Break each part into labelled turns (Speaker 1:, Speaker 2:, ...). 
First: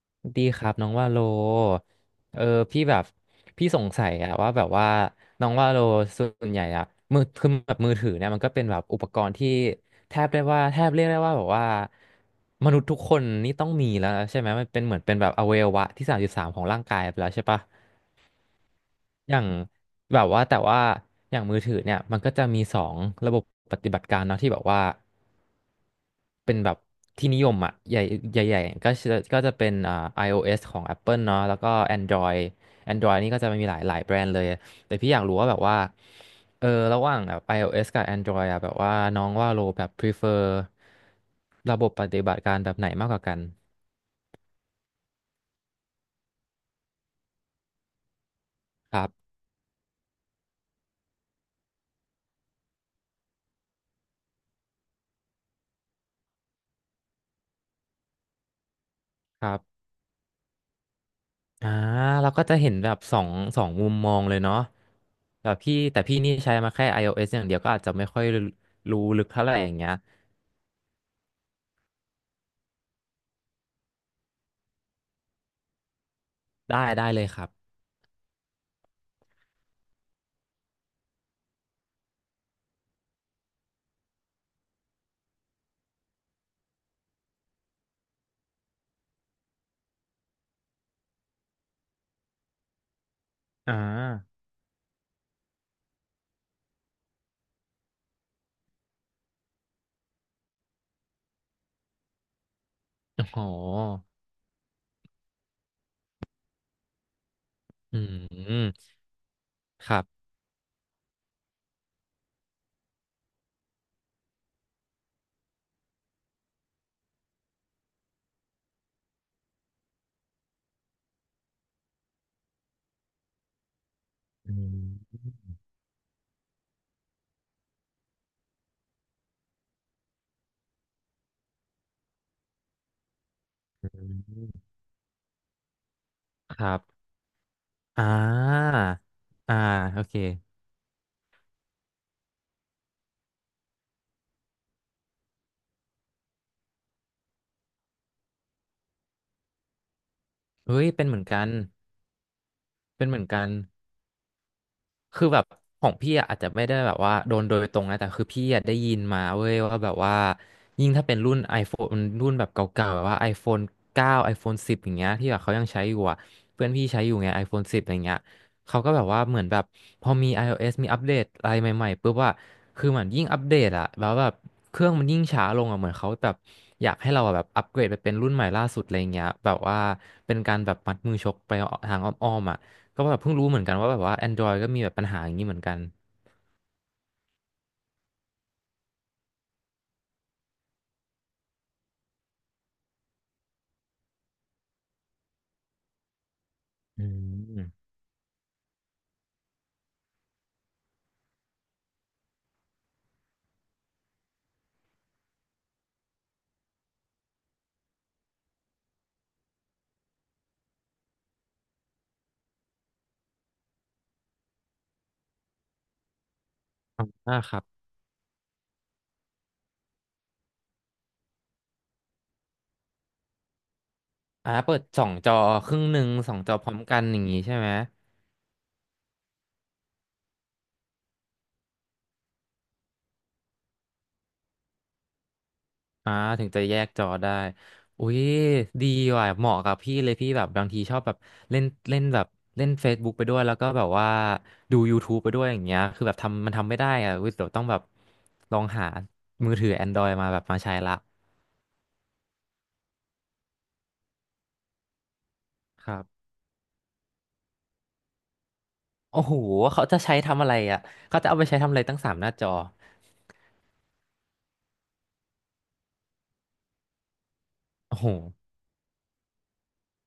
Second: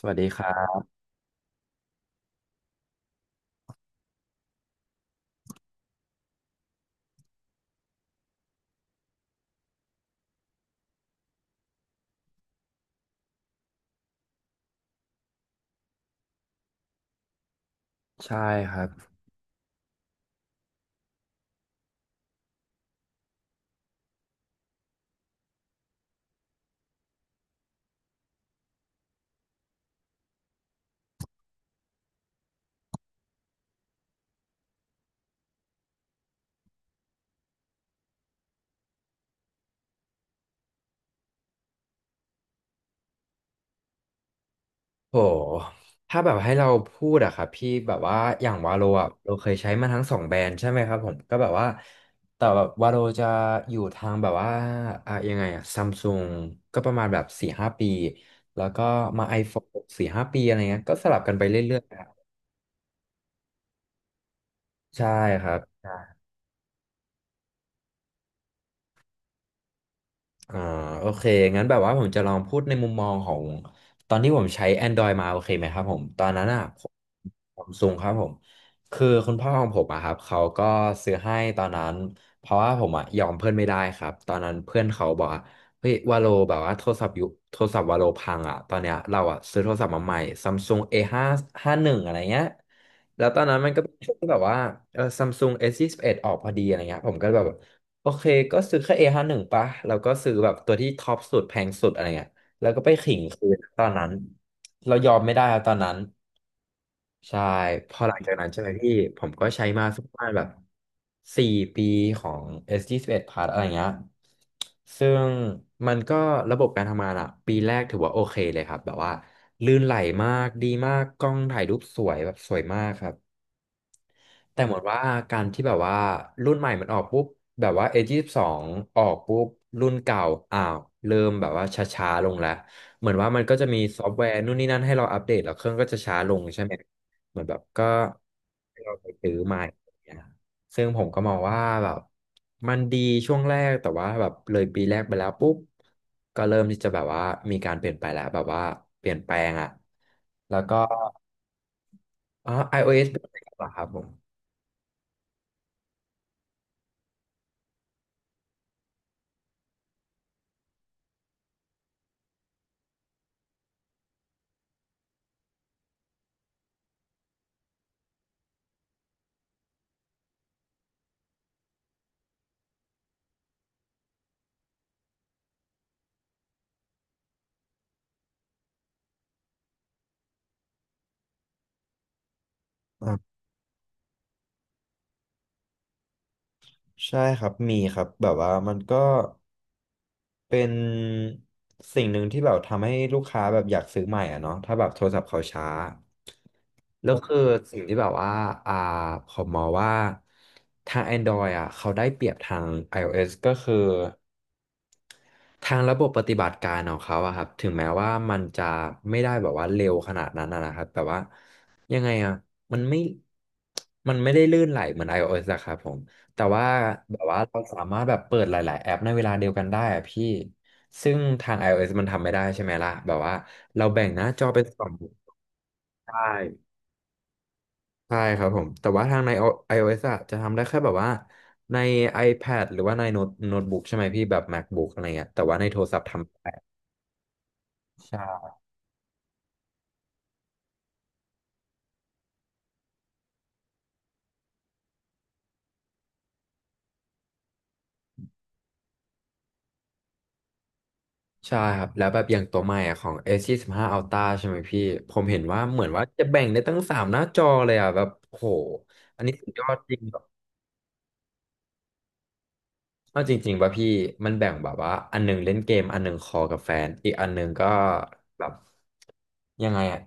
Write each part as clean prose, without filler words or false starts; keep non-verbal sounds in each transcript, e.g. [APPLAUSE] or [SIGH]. Speaker 1: สวัสดีค
Speaker 2: ดี
Speaker 1: รั
Speaker 2: ครับ
Speaker 1: บ
Speaker 2: น้องว่าโลเออพี่แบบพี่สงสัยอะว่าแบบว่าน้องว่าโลส่วนใหญ่อะมือคือแบบมือถือเนี่ยมันก็เป็นแบบอุปกรณ์ที่แทบเรียกได้ว่าแบบว่ามนุษย์ทุกคนนี่ต้องมีแล้วใช่ไหมมันเป็นเหมือนเป็นแบบอวัยวะที่สามสิบสามของร่างกายไปแล้วใช่ปะ
Speaker 1: ใช่ครับ
Speaker 2: อย่างแบบว่าแต่ว่าอย่างมือถือเนี่ยมันก็จะมีสองระบบปฏิบัติการเนาะที่แบบว่า เป็นแบบที่นิยมอ่ะใหญ่ๆก็จะเป็นiOS ของ Apple เนาะแล้วก็ Android นี่ก็จะมีหลายแบรนด์เลยแต่พี่อยากรู้ว่าแบบว่าระหว่างแบบ iOS กับ Android อ่ะแบบว่าน้องว่าโลแบบ prefer ระบบปฏิบัติการแบบไหนมากกว่ากัน
Speaker 1: โหถ้าแบบให้เราพูดอะครับพี่แบบว่าอย่างวาโล
Speaker 2: ครั
Speaker 1: อะเรา
Speaker 2: บ
Speaker 1: เคยใช้มาทั้งสองแบรนด์ใช่ไหมครับผมก็แบบว่าแต่แบบวาโลจะอยู่ทางแบบว่าอะยังไงอะซัมซุงก็ประมาณแบบสี่ห้าปีแล้วก็มา
Speaker 2: ครั
Speaker 1: iPhone
Speaker 2: บ
Speaker 1: สี่ห้าปีอะไรเงี้ยก็สลับกันไป
Speaker 2: อ่า
Speaker 1: เรื่อยๆครับ
Speaker 2: เราก็จะเห็นแบบสองมุมมองเลยเนาะ
Speaker 1: ใช่ค
Speaker 2: แต่
Speaker 1: รับ
Speaker 2: พี่นี่ใช้มาแค่ iOS อย่างเดียวก็อาจจะไม่ค่อยรู้ลึกเท่าไหร่อย่างเงี้ย
Speaker 1: อ่าโอเคงั้นแบบว่าผมจะลองพูดในมุมมองของตอนที่ผมใช้ Android มาโอเคไหมครับผมตอนนั้นอ่ะ
Speaker 2: ได้
Speaker 1: ผม
Speaker 2: เลยครับ
Speaker 1: ผมซุงครับผมคือคุณพ่อของผมอะครับเขาก็ซื้อให้ตอนนั้นเพราะว่าผมอะยอมเพื่อนไม่ได้ครับตอนนั้นเพื่อนเขาบอกว่าเฮ้ยวาโลแบบว่าโทรศัพท์โทรศัพท์วาโลพังอ่ะตอนเนี้ยเราอ่ะซื้อโทรศัพท์มาใหม่ซัมซุง A5 51อดอะไรเงี้ยแล้วตอนนั้นมัน
Speaker 2: อ่า
Speaker 1: ก็เป็นช่วงแบบว่าเออซัมซุงเอสยี่สิบเอ็ดออกพอดีอะไรเงี้ยผมก็แบบ โอเคก็ซื้อแค่ A51 ปะ แล้วก็ซื้อแบบตัวที่ท็อปสุดแพงสุดอะไรเงี้ยแล้วก็ไปขิง
Speaker 2: โอ้โห
Speaker 1: คืนตอนนั้น เรายอมไม่ได้ครับตอนนั้น ใช่ พ
Speaker 2: อื
Speaker 1: อหลังจากนั้นใช่
Speaker 2: ม
Speaker 1: ไหมพี่ ผมก็ใช้มา
Speaker 2: ครั
Speaker 1: สักประ
Speaker 2: บ
Speaker 1: มาณแบบสี่ปีของ S21 Plus อะไรเงี้ยซึ่งมันก็ระบบการทำงานอะปีแรกถือว่าโอเคเลยครับ แบบว่าลื่นไหลมากดีมาก กล้องถ่ายรูปสวยแบบสวยมากครับ
Speaker 2: อื
Speaker 1: แต่เหมือนว่าการ
Speaker 2: ม
Speaker 1: ที่แบบว่ารุ่นใหม่มันออกปุ๊บแบบว่า A22 อยี่สิบสองออกปุ๊บรุ่นเก่าอ้าวเริ่มแบบว่าช้าๆลงแล้วเหมือนว่ามันก็จะมี
Speaker 2: อื
Speaker 1: ซอฟต์แวร์นู่นนี่
Speaker 2: ม
Speaker 1: นั่นให้เราอัปเดตแล้วเครื่องก็จะช้าลง
Speaker 2: ค
Speaker 1: ใช่ไหม
Speaker 2: รับ
Speaker 1: เหมือนแบบก็
Speaker 2: อ่า
Speaker 1: ให้เราไปซื้อให
Speaker 2: อ่า
Speaker 1: ม่อย่า
Speaker 2: โอ
Speaker 1: ง
Speaker 2: เค
Speaker 1: เงี้ยซึ่งผมก็มองว่าแบบมันดีช่วงแรกแต่ว่าแบบเลยปีแรกไปแล้วปุ๊บก็เริ่มที่จะแบบว่ามีการเปลี่ยนไปแล้วแบบว่าเปลี่ยนแปลงอ่ะแล้วก็
Speaker 2: เฮ้ยเป็นเหมือนกัน
Speaker 1: อ๋อ
Speaker 2: เป็
Speaker 1: iOS
Speaker 2: นเห
Speaker 1: เป็
Speaker 2: มื
Speaker 1: น
Speaker 2: อนกั
Speaker 1: ไง
Speaker 2: น
Speaker 1: บ้างครับผม
Speaker 2: คือแบบของพี่อะอาจจะไม่ได้แบบว่าโดนโดยตรงนะแต่คือพี่อะได้ยินมาเว้ยว่าแบบว่ายิ่งถ้าเป็นรุ่น iPhone รุ่นแบบเก่าๆแบบว่า iPhone 9 iPhone 10 อย่างเงี้ยที่แบบเขายังใช้อยู่อะเพื่อนพี่ใช้อยู่ไง iPhone 10อย่างเงี้ยเขาก็แบบว่าเหมือนแบบพอมี iOS มีอัปเดตอะไรใหม่ๆปุ๊บว่าคือเหมือนยิ่งอัปเดตอะแล้วแบบเครื่องมันยิ่งช้าลงอะเหมือนเขาแบบอยากให้เราอะแบบอัปเกรดไปเป็นรุ่นใหม่ล่าสุดอะไรเงี้ยแบบว่าเป็นการแบบมัดมือชกไปทางอ้อมๆอะ ก็แบบเพิ่งรู้เหมือนกันว่าแบบว่า Android ก็มีแบบปัญหาอย่างนี้เหมือนกัน
Speaker 1: ใช่ครับมีครับแบบว่ามันก็เป็นสิ่งหนึ่งที่แบบทำให้ลูกค้าแบบอยากซื้อใหม่อ่ะเนาะถ้าแบบโทรศัพท์เขาช้า
Speaker 2: อื
Speaker 1: แล้วคือสิ่ง
Speaker 2: ม
Speaker 1: ที่แบบว่าอ่าผมมองว่าทาง Android อ่ะเขาได้เปรียบทาง iOS ก็คือ ทางระบบปฏิบัติการของเขาอะครับถึงแม้ว่ามันจะไม่ได้แบบว่าเร็วขนาดนั้นอะนะครับแต่ว่ายังไงอะมันไม่มันไม่ได้ลื่นไหลเหมือน iOS อะครับผมแต่ว่าแบบ
Speaker 2: อ่า
Speaker 1: ว่า
Speaker 2: ค
Speaker 1: เรา
Speaker 2: รับ
Speaker 1: สามารถแบบเปิดหลายๆแอปในเวลาเดียวกันได้อะพี่ซึ่งทาง iOS มันทำไม่ได้ใช่ไหมล่ะแบบว่าเราแบ่งหน้าจอ
Speaker 2: อ่า
Speaker 1: เป็น
Speaker 2: เปิ
Speaker 1: ส
Speaker 2: ด
Speaker 1: อง
Speaker 2: สองจอครึ่งหนึ่
Speaker 1: ใช
Speaker 2: งสองจอพร้
Speaker 1: ่
Speaker 2: อมกันอย่างนี้ใช่ไหม
Speaker 1: ใช่ครับผมแต่ว่าทางใน iOS อะจะทำได้แค่แบบว่าใน iPad หรือว่าในโน้ตบุ๊กใช่ไหมพี่แบบ MacBook อะไรเงี้ยแต่ว่าในโทรศัพท์
Speaker 2: อ่า
Speaker 1: ทำไม่
Speaker 2: ถึงจะ
Speaker 1: ได้
Speaker 2: แยกจอได้ อุ้ย
Speaker 1: ใช่
Speaker 2: ดีว่ะเหมาะกับพี่เลยพี่แบบบางทีชอบแบบเล่นเล่นแบบเล่น Facebook ไปด้วยแล้วก็แบบว่าดู YouTube ไปด้วยอย่างเงี้ยคือแบบทำทำไม่ได้อ่ะอุ๊ยเดี๋ยวต้องแบบลองหามือถือ Android มาแบบมาใช้ละ
Speaker 1: ใช่ครับแล้วแบบอย่างตัวใหม่อะของ a 1 5 Ultra ใช่ไหมพี่ผมเห็นว่าเหมื
Speaker 2: ค
Speaker 1: อน
Speaker 2: รั
Speaker 1: ว่าจะ
Speaker 2: บ
Speaker 1: แบ่งได้ตั้งสามหน้าจอเลยอ่ะแบบโห
Speaker 2: โอ้
Speaker 1: อันนี้
Speaker 2: โห
Speaker 1: สุดยอด
Speaker 2: เขา
Speaker 1: จริ
Speaker 2: จะ
Speaker 1: ง
Speaker 2: ใช้
Speaker 1: แบบ
Speaker 2: ทำอะไรอ่ะเขาจะเอาไปใช้ทำอะไรตั้งสามหน้าจอ
Speaker 1: เอาจริงๆป่ะพี่มันแบ่งแบบว่าอันหนึงเล่นเกมอันหนึงคอลกับแฟนอีกอันหนึงก็
Speaker 2: โอ้โห
Speaker 1: แบบยังไงอ่ะ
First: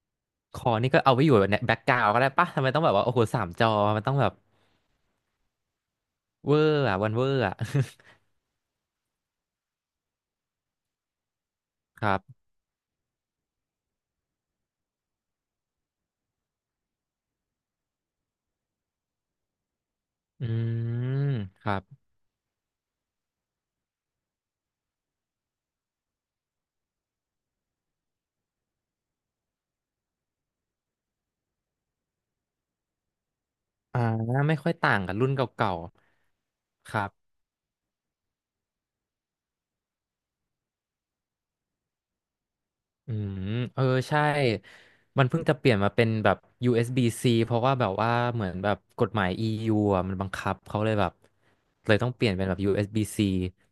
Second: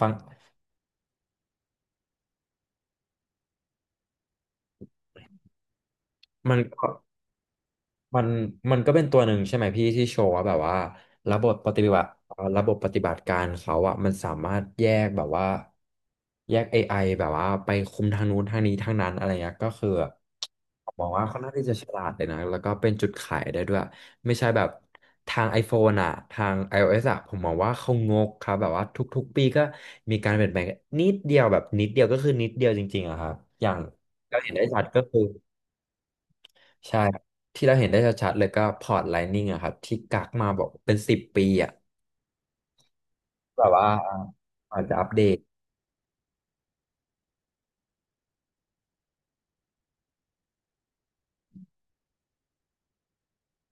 Speaker 1: ฟัง
Speaker 2: คอนี่ก็เอาไว้อยู่แบบแบ็กกราวด์ก็ได้ปะทำไมต้องแบบว่าโอ้โหสามจอมันต้องแบบเว
Speaker 1: มั
Speaker 2: อ
Speaker 1: น
Speaker 2: ร์
Speaker 1: ก็
Speaker 2: อะวันเวอร์อะ
Speaker 1: มันมันก็เป็นตัวหนึ่งใช่ไหมพี่ที่โชว์ว่าแบบว่า
Speaker 2: [LAUGHS] ครับ
Speaker 1: ระบบปฏิบัติการเขาอะมันสามารถแยกแบบว่าแยก AI แบบว่าไปคุมทางนู้นทางนี้ทางนั้นอะไรเงี้ยก็คือ
Speaker 2: อื
Speaker 1: ผมมองว่า
Speaker 2: ม
Speaker 1: ค่อนข้าง
Speaker 2: ค
Speaker 1: ที่
Speaker 2: รั
Speaker 1: จะ
Speaker 2: บ
Speaker 1: ฉลาดเลยนะแล้วก็เป็นจุดขายได้ด้วยไม่ใช่แบบทาง iPhone อะทาง iOS อะผมมองว่าเขางกครับแบบว่าทุกๆปีก็มีการเปลี่ยนแปลงนิดเดียวแบบนิดเดียวก็คือนิดเดียวจริงๆอะครับอย่าง
Speaker 2: อ่า
Speaker 1: เราเห็น
Speaker 2: ไม่
Speaker 1: ได้
Speaker 2: ค่อย
Speaker 1: ชัด
Speaker 2: ต่า
Speaker 1: ก็
Speaker 2: งกับ
Speaker 1: คือ
Speaker 2: รุ่นเก่าๆค
Speaker 1: ใช่
Speaker 2: รับ
Speaker 1: ครับที่เราเห็นได้ชัดๆเลยก็พอร์ตไลนิ่งอะครับที่กักมาบอกเป็นสิบปีอะ
Speaker 2: อืม
Speaker 1: แบบ
Speaker 2: เออ
Speaker 1: ว่า
Speaker 2: ใช่
Speaker 1: อาจจะอัปเด
Speaker 2: มัน
Speaker 1: ต
Speaker 2: เพิ่งจะเปลี่ยนมาเป็นแบบ USB-C เอสบี -C เพราะว่าแบบว่าเหมือนแบบกฎหมาย EU อะมันบังคับเขาเลยแบบเลยต้องเปลี่ยนเป็นแบบ USB-C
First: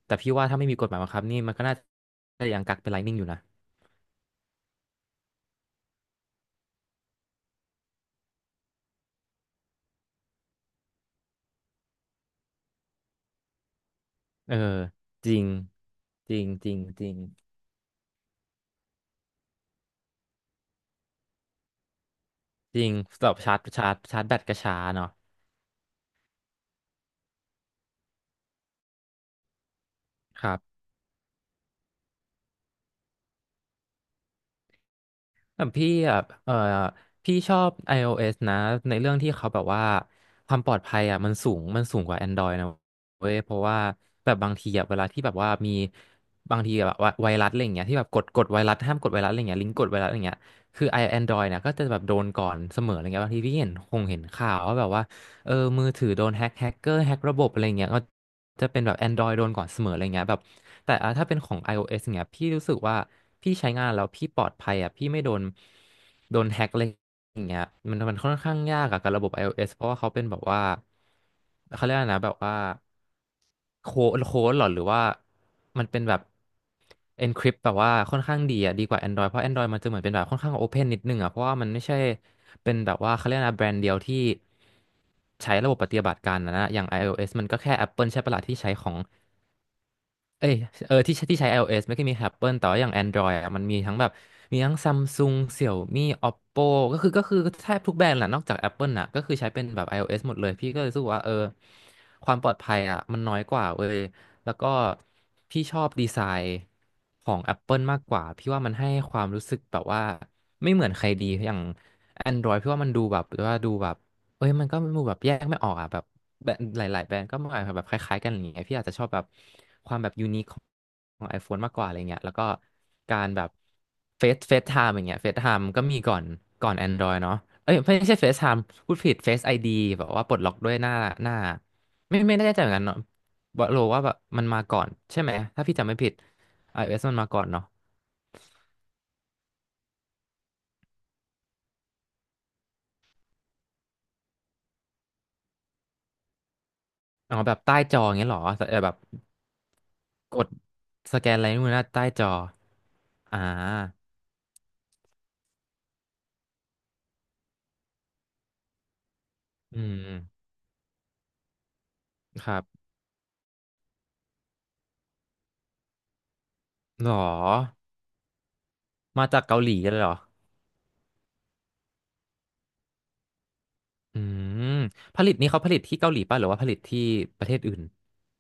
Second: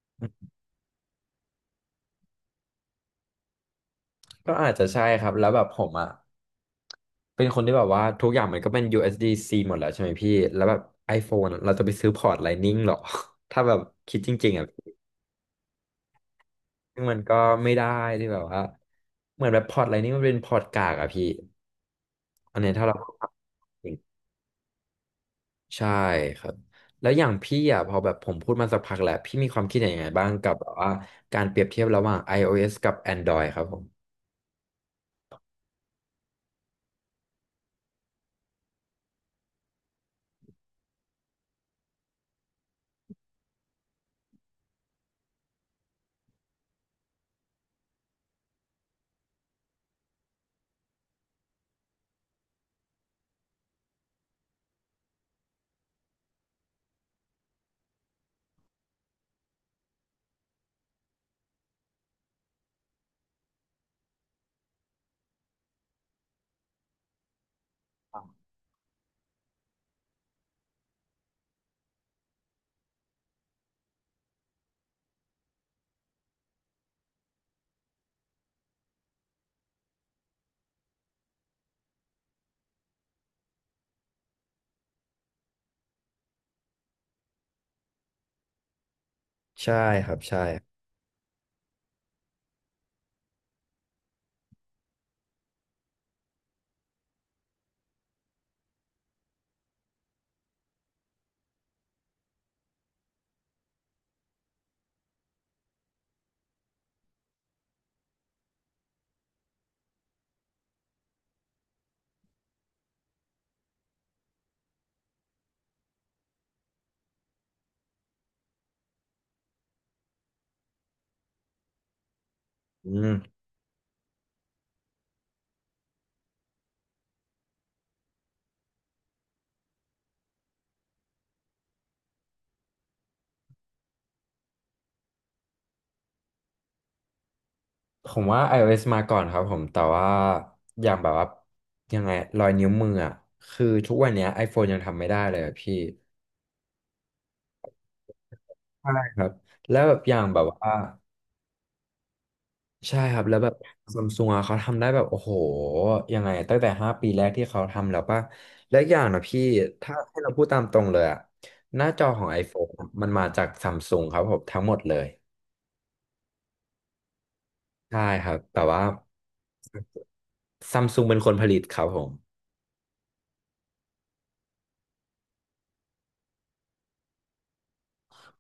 Speaker 2: แต่พี่ว่าถ้าไม่มีกฎหมายบังคับนี่มันก็น่าจะยังกักเป็น Lightning อยู่นะ
Speaker 1: ก็อาจจะใช่ครับแล้วแบบผมอะเป็นคนที่แบบว่าทุกอย่างมันก็เป็น USDC หมดแล้วใช่ไหมพี่แล้วแบบ iPhone อะเราจะไปซื้อพอร์ตไลนิ่งหรอ [LAUGHS] ถ้าแบบคิดจริ
Speaker 2: เอ
Speaker 1: ง
Speaker 2: อ
Speaker 1: ๆอะพี่
Speaker 2: จริงจริงจริง
Speaker 1: ซึ่
Speaker 2: จ
Speaker 1: ง
Speaker 2: ริ
Speaker 1: มั
Speaker 2: ง
Speaker 1: นก็ไม่ได้ที่แบบว่าเหมือนแบบพอร์ตไลนิ่งมันเป็นพอร์ตกากอะพี่อันเนี้ย
Speaker 2: จริ
Speaker 1: ถ้า
Speaker 2: ง
Speaker 1: เรา
Speaker 2: แบบชาร์จชาร์จแบตกระช้าเนาะ
Speaker 1: ใช่ครับแล้วอย่างพี่อ่ะพอแบบผมพูดมาสักพักแล้วพี่มีความคิดเห็นยังไงบ้าง
Speaker 2: ค
Speaker 1: กับ
Speaker 2: รั
Speaker 1: แบบ
Speaker 2: บ
Speaker 1: ว่าการเปรียบเทียบระหว่าง iOS กับ Android ครับผม
Speaker 2: แต่พี่อ่ะเออพี่ชอบ iOS นะในเรื่องที่เขาแบบว่าความปลอดภัยอ่ะมันสูงสูงกว่า Android นะเว้ยเพราะว่าแบบบางทีอ่ะเวลาที่แบบว่ามีบางทีแบบว่าไวรัสอะไรอย่างเงี้ยที่แบบกดไวรัสห้ามกดไวรัสอะไรเงี้ยลิงก์กดไวรัสอะไรเงี้ยคือไอแอนดรอยเนี่ยก็จะแบบโดนก่อนเสมออะไรเงี้ยบางทีพี่เห็นเห็นข่าวว่าแบบว่าเออมือถือโดนแฮ็กแฮกเกอร์แฮ็กระบบอะไรเงี้ยก็จะเป็นแบบ Android โดนก่อนเสมออะไรเงี้ยแบบ แต่อ่ะถ้าเป็นของ iOS เนี่ยพี่รู้สึกว่าพี่ใช้งานแล้วพี่ปลอดภัยอ่ะพี่ไม่โดนแฮ็กอะไรอย่างเงี้ยมันค่อนข้างยากอะกับระบบ iOS เพราะว่าเขาเป็นแบบว่าเขาเรียกอะไรนะแบบว่าโค้ดหรอหรือว่ามันเป็นแบบ encrypt แบบว่าค่อนข้างดีอ่ะดีกว่า Android เพราะ Android มันจะเหมือนเป็นแบบค่อนข้าง open นิดนึงอ่ะเพราะว่ามันไม่ใช่เป็นแบบว่าเขาเรียกอะไรนะแบรนด์เดียวที่ใช้ระบบปฏิบัติการนะอย่าง iOS มันก็แค่ Apple ใช่ปะล่ะที่ใช้ของ
Speaker 1: ใช่ครับใช่
Speaker 2: เอ้ยที่ใช้iOS ไม่ค่อยมี Apple แต่ว่าอย่าง Android อะมันมีทั้งแบบมีทั้ง Samsung Xiaomi Oppo ก็คือแทบทุกแบรนด์แหละนอกจาก Apple น่ะก็คือใช้เป็นแบบ iOS หมดเลยพี่ก็เลยรู้สึกว่าเออความปลอดภัยอ่ะมันน้อยกว่าเว้ยแล้วก็พี่ชอบดีไซน์ของ Apple มากกว่าพี่ว่ามันให้ความรู้สึกแบบว่าไม่เหมือนใครดีอย่าง Android พี่ว่ามันดูแบบว่าดูแบบ เอ้ยมันก็มูแบบแยกไม่ออกอ่ะแบบแบบหลายๆแบรนด์ก็มาแบบคล้ายๆกันอย่างเงี้ยพี่อาจจะชอบแบบความแบบยูนิคของ iPhone มากกว่าอะไรเงี้ยแล้วก็
Speaker 1: อืม
Speaker 2: การแบบเฟซไทม์อย่างเงี้ยเฟซไทม์ก็มีก่อนก่อน Android เนาะเอ้ยไม่ใช่เฟซไทม์พูดผิดเฟซไอดีแบบว่าปลดล็อกด้วยหน้าหน้าไม่แน่ใจเหมือนกันเนาะบอกโลว่าแบบมันมาก่อนใช่ไหมถ้าพี่จำไม่ผิด iOS มันมาก่อนเนาะ
Speaker 1: ผมว่า iOS มาก่อนครับผมแต่ว่าอย่างแบบว่ายังไงรอยนิ้วมืออ่ะคือทุกวันเนี้ย iPhone ยังทำไม่ได้เลยอะพี่
Speaker 2: อ๋อแบบใต้จออย่างเงี้ยเหรอแต่แบ
Speaker 1: ใช่
Speaker 2: บ
Speaker 1: ครับแล้วแบบอย่าง
Speaker 2: ก
Speaker 1: แบบ
Speaker 2: ด
Speaker 1: ว่า
Speaker 2: สแกนอะไรนู่นนะใต้จอ
Speaker 1: ใช่ครับแล้ว
Speaker 2: อ่า
Speaker 1: แบบซัมซุงอ่ะเขาทำได้แบบโอ้โหยังไงตั้งแต่5 ปีแรกที่เขาทำแล้วป่ะและอกอย่างนะพี่
Speaker 2: อื
Speaker 1: ถ้า
Speaker 2: ม
Speaker 1: ให้เราพูดตามตรงเลยอ่ะหน้าจอของ
Speaker 2: ครั
Speaker 1: iPhone อะ
Speaker 2: บ
Speaker 1: มันมาจากซัมซุงครับผมทั้งหมดเลย
Speaker 2: หรอ
Speaker 1: ใช่ครับแต่ว่า
Speaker 2: มาจากเกาหลีเลยเหรอ
Speaker 1: ซัมซุงเป็นคนผลิตครับผม
Speaker 2: อืม ผลิตนี่เขาผลิตที่เกาหลีป่ะหรือว่าผลิตที่ประเทศอื่น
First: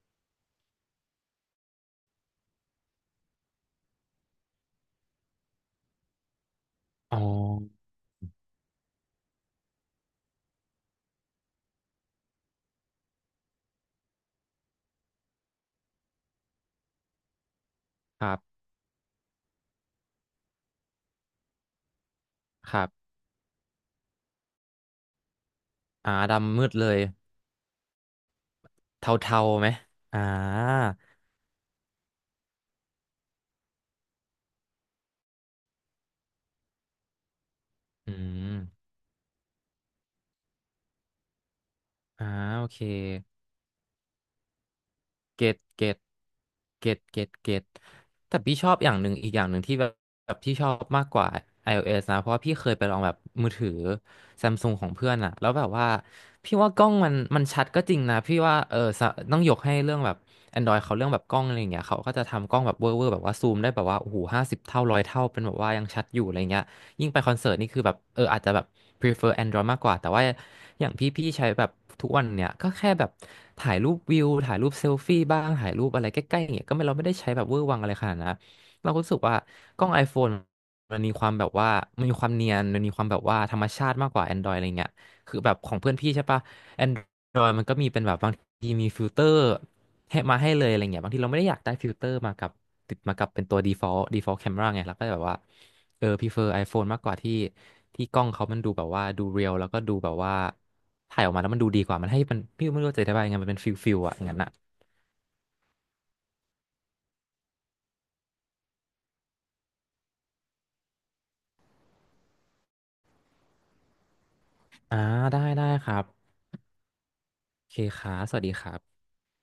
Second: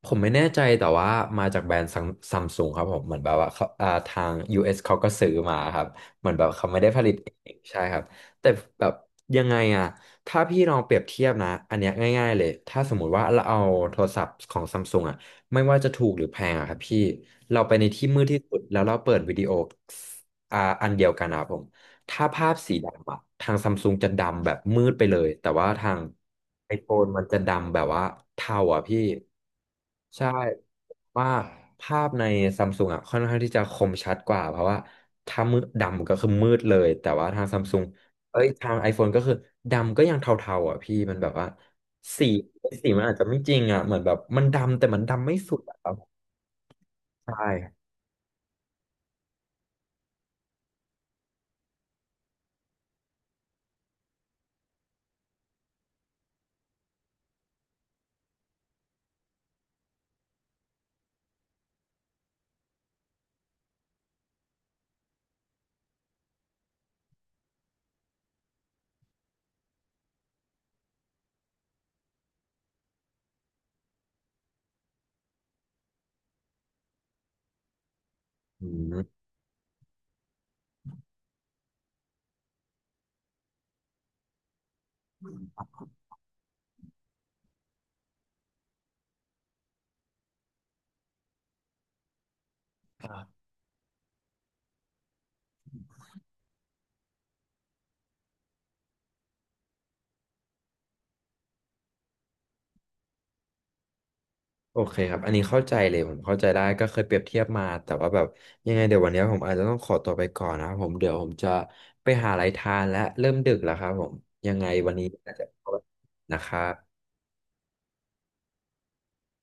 Speaker 1: ผมไม่แน่ใจแต่ว่ามาจากแบรนด์ซัมซุงครับผมเหมือนแบบว่าเขาทาง US เอสเขาก็ซื้อมาครับเหมือนแบบเขาไม่ได้ผลิต
Speaker 2: อ๋อ
Speaker 1: เองใช่ครับแต่แบบยังไงอะถ้าพี่ลองเปรียบเทียบนะอันเนี้ยง่ายๆเลยถ้าสมมติว่าเราเอาโทรศัพท์ของซัมซุงอะไม่ว่าจะถูกหรือแพงอะครับพี่เราไปในที่มื
Speaker 2: ค
Speaker 1: ด
Speaker 2: รั
Speaker 1: ที่สุ
Speaker 2: บ
Speaker 1: ดแล้วเราเปิดวิดีโออ่าอันเดียวกันนะครับผม ถ้าภาพ
Speaker 2: ค
Speaker 1: สี
Speaker 2: รับ
Speaker 1: ดำอะทางซัมซุงจะดำแบบมืดไปเลยแต่ว่าทาง
Speaker 2: อ่าดำมื
Speaker 1: ไอ
Speaker 2: ดเล
Speaker 1: โฟ
Speaker 2: ย
Speaker 1: นมันจะดำแบบว่าเทาอ่ะพี่
Speaker 2: เทาๆไหมอ่
Speaker 1: ใช่
Speaker 2: า
Speaker 1: ว่าภาพในซัมซุงอ่ะค่อนข้างที่จะคมชัดกว่าเพราะว่าถ้ามืดดำก็คือมืดเลยแต่ว่าทางซัมซุง
Speaker 2: อื
Speaker 1: เอ้ย
Speaker 2: ม
Speaker 1: ทาง iPhone ก็คือดำก็ยังเทาๆอ่ะพี่มันแบบว่า
Speaker 2: อ่า
Speaker 1: สี
Speaker 2: โอเค
Speaker 1: สีมันอาจจะไม่จริงอ่ะเหมือนแบบมันดำแต่มันดำไม่
Speaker 2: เก
Speaker 1: สุ
Speaker 2: ต
Speaker 1: ดอ่ะ
Speaker 2: เก
Speaker 1: ครับ
Speaker 2: ตเกตเกต
Speaker 1: ใช่
Speaker 2: เกตแต่พี่ชอบอย่างหนึ่งอีกอย่างหนึ่งที่แบบแบบที่ชอบมากกว่า iOS นะเพราะว่าพี่เคยไปลองแบบมือถือ Samsung ของเพื่อนอะแล้วแบบว่าพี่ว่ากล้องมันชัดก็จริงนะพี่ว่าเออสะต้องยกให้เรื่องแบบ Android เขาเรื่องแบบกล้องอะไรอย่างเงี้ยเขาก็จะทำกล้องแบบเวอร์แบบว่าซูมได้แบบว่าโอ้โหห้าสิบเท่าร้อยเท่าเป็นแบบว่ายังชัดอยู่อะไรเงี้ย ยิ่งไปคอนเสิร์ตนี่คือแบบเอออาจจะแบบ prefer Android มากกว่าแต่ว่าอย่างพี่ใช้แบบทุกวันเนี่ยก็แค่แบบถ่ายรูปวิวถ่ายรูปเซลฟี่บ้างถ่ายรูปอะไรใกล้ๆอย่างเงี้ยก็ไม่เราไม่ได้ใช้แบบเวอร์วังอะไรขนาดนั้นนะ
Speaker 1: อื
Speaker 2: เราก็รู้
Speaker 1: ม
Speaker 2: สึกว่ากล้อง iPhone มันมีความแบบว่ามันมีความเนียนมันมีความแบบว่าธรรมชาติมากกว่า Android อะไรเงี้ยคือแบบของเพื่อนพี่ใช่ปะ Android มันก็มีเป็นแบบบางทีมีฟิลเตอร์ให้มาให้เลยอะไรเงี้ยบางทีเราไม่ได้อยากได้ฟิลเตอร์มากับติดมากับเป็นตัว default camera ไงเราก็แบบว่า เออพ r เฟอร์ iPhone มากกว่าที่กล้องเขามันดูแบบว่าดูเรียลแล้วก็ดูแบบว่าถ่ายออกมาแล้วมันดูดีกว่ามันให้มันพี่ไม่รู้จะอธิบายยังไงมันเป็นฟิลอะงั้นอะ
Speaker 1: โอเคครับ อันนี้เข้าใจเลยผมเข้าใจได้ก็เคยเปรียบเทียบมาแต่ว่าแบบยังไงเดี๋ยววันนี้ผมอาจจะต้องขอตัวไปก่อนนะครับผมเดี๋ยวผมจะไปหาอะไรทานและเริ่มดึกแล้วครับผมยังไงวัน
Speaker 2: อ่า
Speaker 1: นี้อาจ
Speaker 2: ได้
Speaker 1: จะข
Speaker 2: ได้
Speaker 1: อ
Speaker 2: ครับ
Speaker 1: นะครับ
Speaker 2: โอเคครับสวัสดีครับ